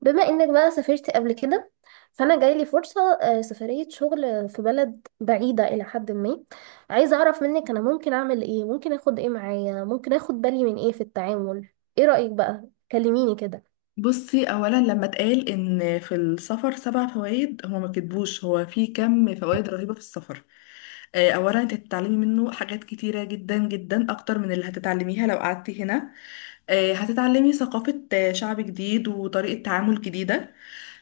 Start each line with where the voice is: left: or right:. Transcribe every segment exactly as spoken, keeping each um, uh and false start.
right: بما انك بقى سافرت قبل كده، فانا جايلي فرصة آه، سفرية شغل في بلد بعيدة الى حد ما. عايزة اعرف منك، انا ممكن اعمل ايه؟ ممكن اخد ايه معايا؟ ممكن اخد بالي من ايه في التعامل؟ ايه رأيك بقى؟ كلميني كده.
left: بصي، اولا لما اتقال ان في السفر سبع فوائد، هو ما كتبوش، هو في كم فوائد رهيبه في السفر. آه، اولا انت هتتعلمي منه حاجات كتيره جدا جدا اكتر من اللي هتتعلميها لو قعدتي هنا. آه، هتتعلمي ثقافه، آه، شعب جديد وطريقه تعامل جديده.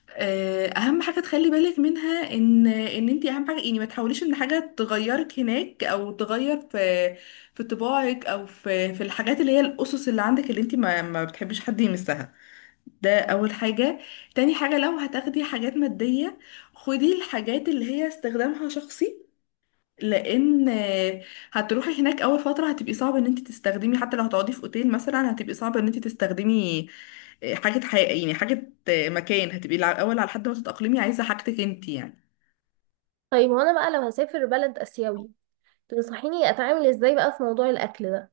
left: آه، اهم حاجه تخلي بالك منها ان ان انت اهم حاجه، يعني ما تحاوليش ان حاجه تغيرك هناك او تغير في في طباعك او في في الحاجات اللي هي الاسس اللي عندك اللي انت ما ما بتحبيش حد يمسها. ده اول حاجة. تاني حاجة، لو هتاخدي حاجات مادية خدي الحاجات اللي هي استخدامها شخصي. لان آه، هتروحي هناك اول فترة، هتبقي صعب ان انت تستخدمي، حتى لو هتقعدي في اوتيل مثلا هتبقي صعب ان انت تستخدمي آه، حاجة حقيقية، يعني حاجة آه، مكان، هتبقي الع- الاول على حد ما تتأقلمي عايزة حاجتك انت يعني.
right: طيب وانا بقى لو هسافر بلد اسيوي، تنصحيني اتعامل ازاي بقى في موضوع الاكل ده؟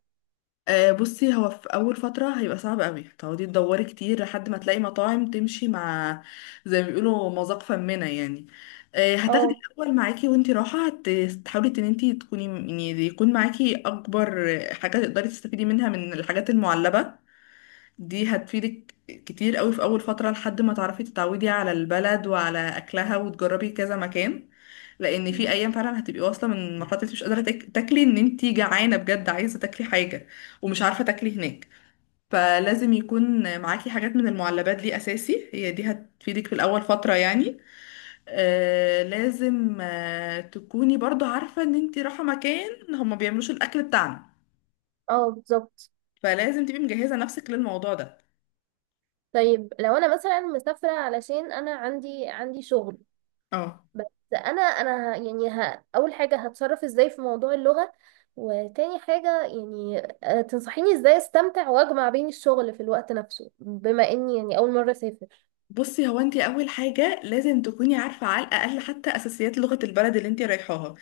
left: آه، بصي، هو في اول فتره هيبقى صعب قوي تقعدي تدوري كتير لحد ما تلاقي مطاعم تمشي مع، زي ما بيقولوا مذاق فمنا يعني. آه، هتاخدي
right: اه،
left: الاول معاكي وانتي رايحه، هت- تحاولي ان انتي تكوني، يعني يكون معاكي اكبر حاجه تقدري تستفيدي منها من الحاجات المعلبه. دي هتفيدك كتير قوي في اول فتره لحد ما تعرفي تتعودي على البلد وعلى اكلها وتجربي كذا مكان. لان في ايام فعلا هتبقي واصله من مرحله، انت مش قادره تاك- تاكلي، ان انت جعانه بجد عايزه تاكلي حاجه ومش عارفه تاكلي هناك. فلازم يكون معاكي حاجات من المعلبات دي اساسي، هي دي هتفيدك في الاول فتره يعني. آه لازم آه تكوني برضو عارفه ان انت رايحه مكان هما بيعملوش الاكل بتاعنا.
right: اه، بالظبط.
left: فلازم تبقي مجهزه نفسك للموضوع ده.
right: طيب لو انا مثلا مسافرة علشان انا عندي عندي شغل
left: اه.
right: بس. انا انا ه- يعني ه... اول حاجه هتصرف ازاي في موضوع اللغه؟ وتاني حاجه يعني، آه، تنصحيني ازاي استمتع واجمع بين الشغل في الوقت نفسه، بما اني يعني اول مره اسافر.
left: بصي، هو انت اول حاجه لازم تكوني عارفه على الاقل حتى اساسيات لغه البلد اللي انت رايحاها،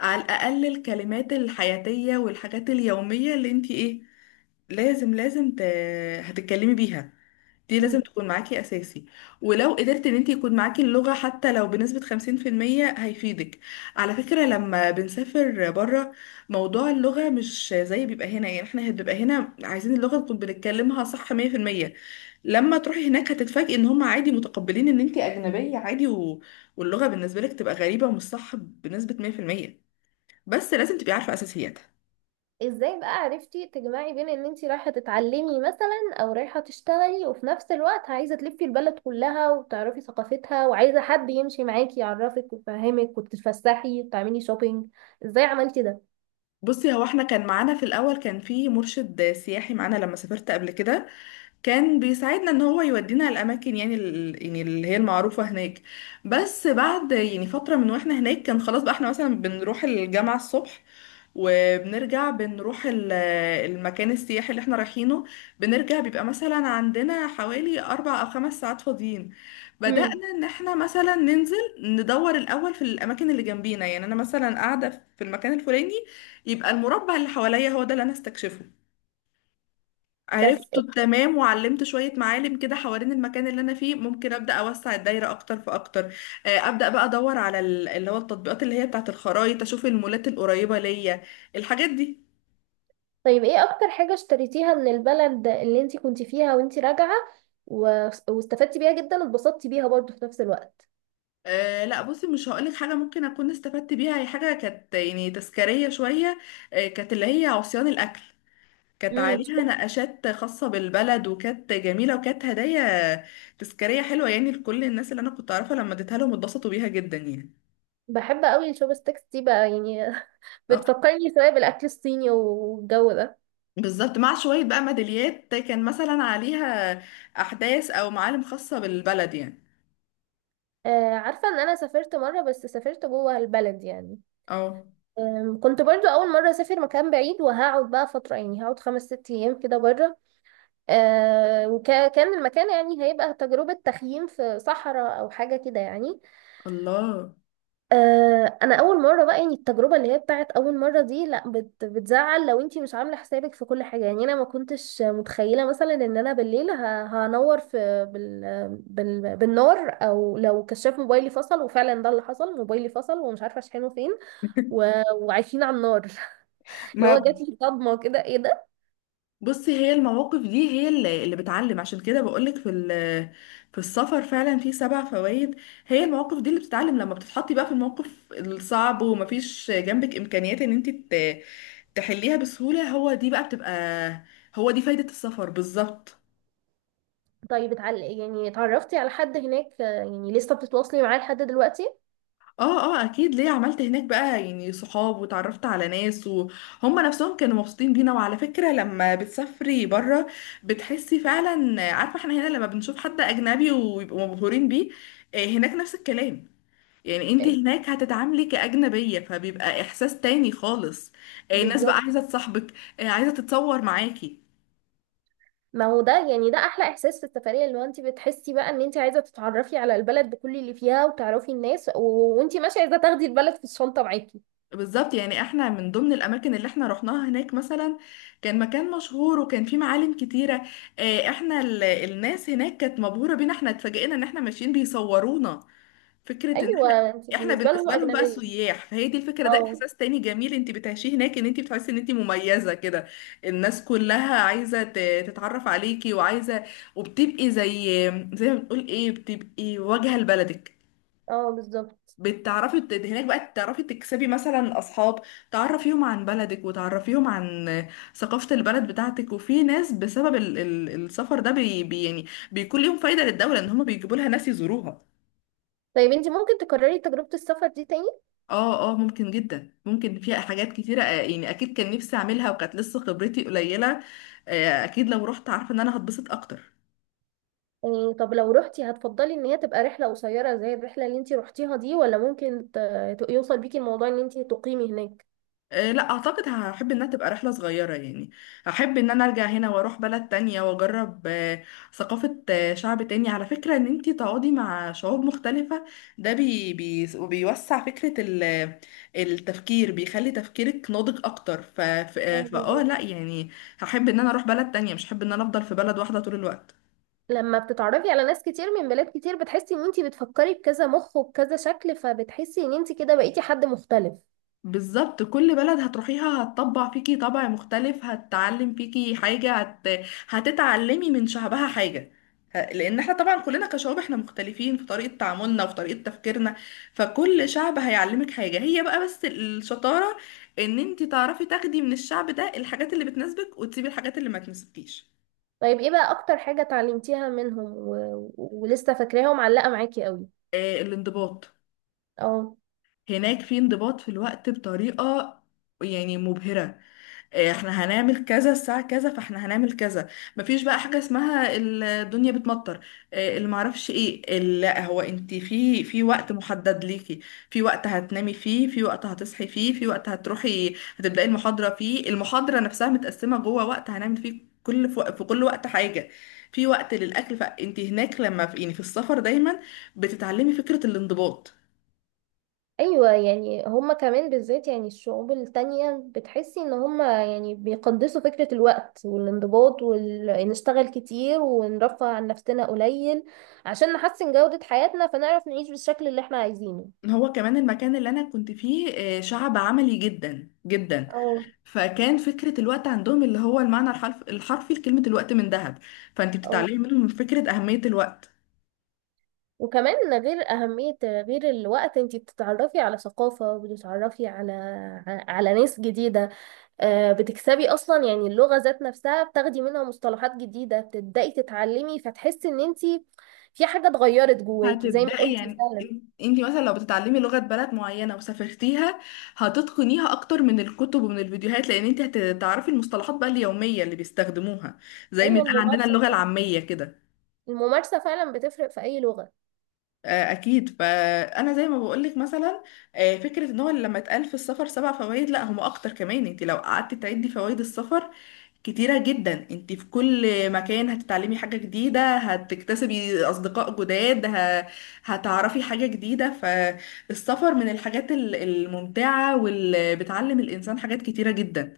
left: على الاقل الكلمات الحياتيه والحاجات اليوميه اللي انت ايه. لازم لازم ت... هتتكلمي بيها. دي لازم
right: مم.
left: تكون معاكي اساسي. ولو قدرت ان انت يكون معاكي اللغة حتى لو بنسبة خمسين في المية هيفيدك. على فكرة، لما بنسافر بره، موضوع اللغة مش زي بيبقى هنا، يعني احنا بيبقى هنا عايزين اللغة نكون بنتكلمها صح مية في المية. لما تروحي هناك هتتفاجئي ان هم عادي متقبلين ان انت اجنبية عادي و... واللغة بالنسبة لك تبقى غريبة ومش صح بنسبة مية في المية، بس لازم تبقي عارفة اساسياتها.
right: ازاي بقى عرفتي تجمعي بين ان انتي رايحه تتعلمي مثلا او رايحه تشتغلي، وفي نفس الوقت عايزه تلفي البلد كلها وتعرفي ثقافتها، وعايزه حد يمشي معاكي يعرفك ويفهمك وتتفسحي وتعملي شوبينج؟ ازاي عملتي ده؟
left: بصي، هو احنا كان معانا في الاول، كان في مرشد سياحي معانا لما سافرت قبل كده. كان بيساعدنا ان هو يودينا الاماكن، يعني ال- يعني اللي هي المعروفه هناك. بس بعد يعني فتره من واحنا هناك، كان خلاص بقى احنا مثلا بنروح الجامعه الصبح، وبنرجع بنروح ال- المكان السياحي اللي احنا رايحينه. بنرجع بيبقى مثلا عندنا حوالي اربع او خمس ساعات فاضيين.
right: مم.
left: بدأنا ان احنا مثلا ننزل ندور الاول في الاماكن اللي جنبينا، يعني انا مثلا قاعده في المكان الفلاني، يبقى المربع اللي حواليا هو ده اللي انا استكشفه.
right: بس.
left: عرفته تمام، وعلمت شوية معالم كده حوالين المكان اللي أنا فيه، ممكن أبدأ أوسع الدايرة أكتر فأكتر. آه، أبدأ بقى أدور على ال- اللي هو التطبيقات اللي هي بتاعة الخرايط، أشوف المولات القريبة ليا، الحاجات دي.
right: طيب، ايه اكتر حاجة اشتريتيها من البلد اللي انتي كنتي فيها وانتي راجعة و... واستفدتي بيها جدا واتبسطتي بيها برضو في نفس الوقت؟
left: أه لا، بصي، مش هقولك حاجة ممكن أكون استفدت بيها، هي حاجة كانت يعني تذكارية شوية. أه، كانت اللي هي عصيان الأكل. كانت
right: امم
left: عليها نقاشات خاصة بالبلد، وكانت جميلة، وكانت هدايا تذكارية حلوة يعني، لكل الناس اللي أنا كنت أعرفها. لما اديتها لهم اتبسطوا بيها جدا يعني.
right: بحب قوي الشوب ستيكس دي بقى يعني بتفكرني شوية بالاكل الصيني والجو ده.
left: بالظبط، مع شوية بقى ميداليات كان مثلا عليها أحداث أو معالم خاصة بالبلد يعني.
right: آه عارفة ان انا سافرت مرة، بس سافرت جوه البلد يعني.
left: اه.
right: آم، كنت برضو اول مرة اسافر مكان بعيد وهقعد بقى فترة، يعني هقعد خمس ست ايام كده بره. آه وكان المكان يعني هيبقى تجربة تخييم في صحراء او حاجة كده يعني.
left: الله.
right: آه، انا اول مره بقى، يعني التجربه اللي هي بتاعت اول مره دي لا بت بتزعل لو انتي مش عامله حسابك في كل حاجه. يعني انا ما كنتش متخيله مثلا ان انا بالليل ه- هنور في بال بال بالنار، او لو كشاف موبايلي فصل. وفعلا ده اللي حصل، موبايلي فصل ومش عارفه اشحنه فين و... وعايشين على النار. اللي هو
left: ما،
right: جات لي صدمه كده، ايه ده؟
left: بصي، هي المواقف دي هي اللي اللي بتعلم، عشان كده بقولك في ال- في السفر فعلا في سبع فوائد. هي المواقف دي اللي بتتعلم، لما بتتحطي بقى في الموقف الصعب ومفيش جنبك إمكانيات إن انت ت- تحليها بسهولة، هو دي بقى بتبقى، هو دي فايدة السفر بالظبط.
right: طيب اتعل... يعني اتعرفتي على حد هناك، آه، يعني لسه بتتواصلي معاه لحد دلوقتي؟
left: اه اه، اكيد. ليه، عملت هناك بقى يعني صحاب، وتعرفت على ناس وهم نفسهم كانوا مبسوطين بينا. وعلى فكرة لما بتسافري بره بتحسي فعلا، عارفة احنا هنا لما بنشوف حد اجنبي ويبقوا مبهورين بيه، آه، هناك نفس الكلام. يعني انت
right: آه،
left: هناك هتتعاملي كأجنبية، فبيبقى احساس تاني خالص. آه، الناس بقى
right: بالظبط.
left: عايزة تصاحبك، آه، عايزة تتصور معاكي.
right: ما هو ده يعني، ده احلى احساس في السفريه، اللي هو انت بتحسي بقى ان انت عايزه تتعرفي على البلد بكل اللي فيها وتعرفي الناس، و- وانت ماشيه عايزه تاخدي البلد في الشنطه معاكي.
left: بالظبط، يعني احنا من ضمن الاماكن اللي احنا رحناها هناك مثلا، كان مكان مشهور وكان فيه معالم كتيره. آه، احنا ال- الناس هناك كانت مبهوره بينا، احنا اتفاجئنا ان احنا ماشيين بيصورونا، فكره ان احنا
right: ايوه، انت
left: احنا
right: بالنسبه لهم
left: بالنسبه لهم بقى
right: اجنبيه.
left: سياح. فهي دي الفكره، ده
right: اه،
left: احساس تاني جميل انت بتعيشيه هناك، ان انت بتحسي ان انت مميزه كده. الناس كلها عايزه ت- تتعرف عليكي، وعايزه، وبتبقي زي زي ما بنقول ايه، بتبقي واجهه لبلدك.
right: اه، بالظبط.
left: بتعرفي ت- هناك بقى تعرفي تكسبي مثلا اصحاب، تعرفيهم عن بلدك وتعرفيهم عن ثقافة البلد بتاعتك. وفي ناس بسبب ال ال السفر ده بي بي يعني بيكون ليهم فايدة للدولة ان هم بيجيبوا لها ناس يزوروها.
right: طيب انت ممكن تكرري تجربه السفر دي تاني؟
left: اه اه، ممكن جدا. ممكن فيها حاجات كتيرة، آه، يعني اكيد كان نفسي اعملها وكانت لسه خبرتي قليلة. آه، اكيد لو رحت عارفة ان انا هتبسط اكتر.
right: يعني طب لو روحتي، هتفضلي ان هي تبقى رحله قصيره زي الرحله اللي انت روحتيها دي، ولا ممكن ت- ت- يوصل بيكي الموضوع ان انت تقيمي هناك؟
left: آه، لا اعتقد، هحب انها تبقى رحله صغيره يعني. هحب ان انا ارجع هنا واروح بلد تانية واجرب آه، ثقافه، آه، شعب تاني. على فكره، ان انتي تقعدي مع شعوب مختلفه، ده بي بي بيوسع فكره ال- التفكير، بيخلي تفكيرك ناضج اكتر، ف ف- آه،
right: اه،
left: فاه
right: بالظبط.
left: لا يعني. هحب ان انا اروح بلد تانية، مش هحب ان انا افضل في بلد واحده طول الوقت.
right: لما بتتعرفي على ناس كتير من بلاد كتير، بتحسي ان انتي بتفكري بكذا مخ وبكذا شكل، فبتحسي ان انتي كده بقيتي حد مختلف.
left: بالظبط، كل بلد هتروحيها هتطبع فيكي طبع مختلف، هتتعلم فيكي حاجة، هت... هتتعلمي من شعبها حاجة. ه- لأن احنا طبعا كلنا كشعوب احنا مختلفين في طريقة تعاملنا وفي طريقة تفكيرنا. فكل شعب هيعلمك حاجة، هي بقى بس الشطارة ان انت تعرفي تاخدي من الشعب ده الحاجات اللي بتناسبك وتسيبي الحاجات اللي ما تناسبكيش.
right: طيب ايه بقى اكتر حاجة اتعلمتيها منهم و... ولسه فاكراها ومعلقة معاكي قوي؟
left: آه الانضباط.
right: اه.
left: هناك في انضباط في الوقت بطريقة يعني مبهرة. إيه، احنا هنعمل كذا الساعة كذا فاحنا هنعمل كذا. مفيش بقى حاجة اسمها الدنيا بتمطر. إيه، اللي معرفش ايه ال- لا، هو انت في في وقت محدد ليكي، في وقت هتنامي فيه، في وقت هتصحي فيه، في وقت هتروحي هتبدأي المحاضرة فيه، المحاضرة نفسها متقسمة جوه وقت هنعمل فيه كل، في وق- في كل وقت حاجة، في وقت للأكل. فانت هناك لما في يعني في السفر دايما بتتعلمي فكرة الانضباط.
right: ايوه يعني، هما كمان بالذات، يعني الشعوب التانية بتحسي ان هما يعني بيقدسوا فكرة الوقت والانضباط، وال... نشتغل كتير ونرفه عن نفسنا قليل عشان نحسن جودة حياتنا فنعرف نعيش بالشكل اللي احنا عايزينه.
left: هو كمان المكان اللي انا كنت فيه آه، شعب عملي جدا جدا.
right: اه.
left: فكان فكرة الوقت عندهم، اللي هو المعنى الحرف الحرفي لكلمة الوقت من ذهب. فانت
right: اه،
left: بتتعلمي منهم فكرة أهمية الوقت.
right: وكمان، غير أهمية، غير الوقت، انت بتتعرفي على ثقافة، بتتعرفي على على ناس جديدة. آه، بتكسبي أصلا يعني اللغة ذات نفسها، بتاخدي منها مصطلحات جديدة، بتبدأي تتعلمي، فتحسي ان انت في حاجة اتغيرت جواكي زي ما
left: هتبدأي
right: قلتي
left: يعني،
right: فعلا.
left: انت مثلا لو بتتعلمي لغة بلد معينة وسافرتيها، هتتقنيها أكتر من الكتب ومن الفيديوهات، لأن انت هتعرفي المصطلحات بقى اليومية اللي بيستخدموها، زي ما
right: أيوة،
left: يتقال عندنا
right: الممارسة.
left: اللغة العامية كده.
right: الممارسة فعلا بتفرق في أي لغة.
left: آه، اكيد، فانا زي ما بقولك مثلا، آه، فكره ان هو لما اتقال في السفر سبع فوائد، لا هم اكتر كمان. انت لو قعدت تعدي فوائد السفر كتيره جدا، انت في كل مكان هتتعلمي حاجه جديده، هتكتسبي اصدقاء جداد، ه... هتعرفي حاجه جديده. فالسفر من الحاجات ال- الممتعه واللي بتعلم الانسان حاجات كتيره جدا.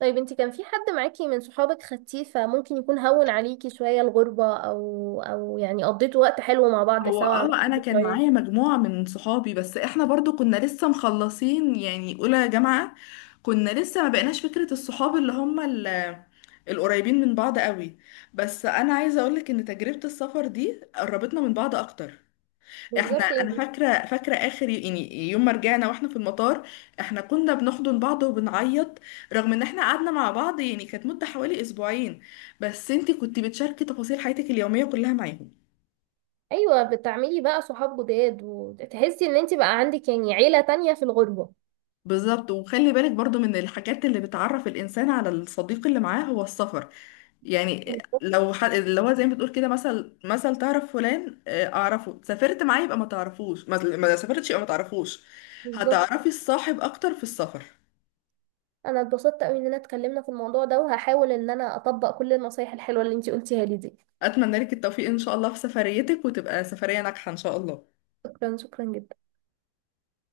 right: طيب انت كان في حد معاكي من صحابك خدتيه فممكن يكون هون عليكي شوية الغربة، أو أو يعني قضيتوا وقت حلو مع بعض
left: هو
right: سوا،
left: اه
right: عملتوا
left: انا كان
right: ذكريات؟
left: معايا مجموعة من صحابي، بس احنا برضو كنا لسه مخلصين يعني اولى جامعة، كنا لسه ما بقيناش فكرة الصحاب اللي هم ال- القريبين من بعض قوي، بس انا عايزة اقولك ان تجربة السفر دي قربتنا من بعض اكتر. احنا،
right: بالظبط
left: انا
right: يعني.
left: فاكرة فاكرة اخر يعني يوم ما رجعنا واحنا في المطار، احنا كنا بنحضن بعض وبنعيط، رغم ان احنا قعدنا مع بعض يعني كانت مدة حوالي اسبوعين، بس انتي كنتي بتشاركي تفاصيل حياتك اليومية كلها معاهم.
right: ايوه، بتعملي بقى صحاب جداد وتحسي ان انت بقى عندك يعني عيله تانية في الغربه.
left: بالظبط. وخلي بالك برضو من الحاجات اللي بتعرف الإنسان على الصديق اللي معاه هو السفر. يعني
right: بالظبط،
left: لو ح... اللي هو زي ما بتقول كده، مثل مثل تعرف فلان، آه، أعرفه، سافرت معاه يبقى ما تعرفوش، ما ما سافرتش يبقى ما تعرفوش.
right: بالظبط.
left: هتعرفي الصاحب أكتر في السفر.
right: انا اتبسطت قوي اننا اتكلمنا في الموضوع ده، وهحاول ان انا اطبق كل النصايح الحلوه اللي انت قلتيها لي دي.
left: أتمنى لك التوفيق إن شاء الله في سفريتك، وتبقى سفرية ناجحة إن شاء الله.
right: شكرا، شكرا جدا.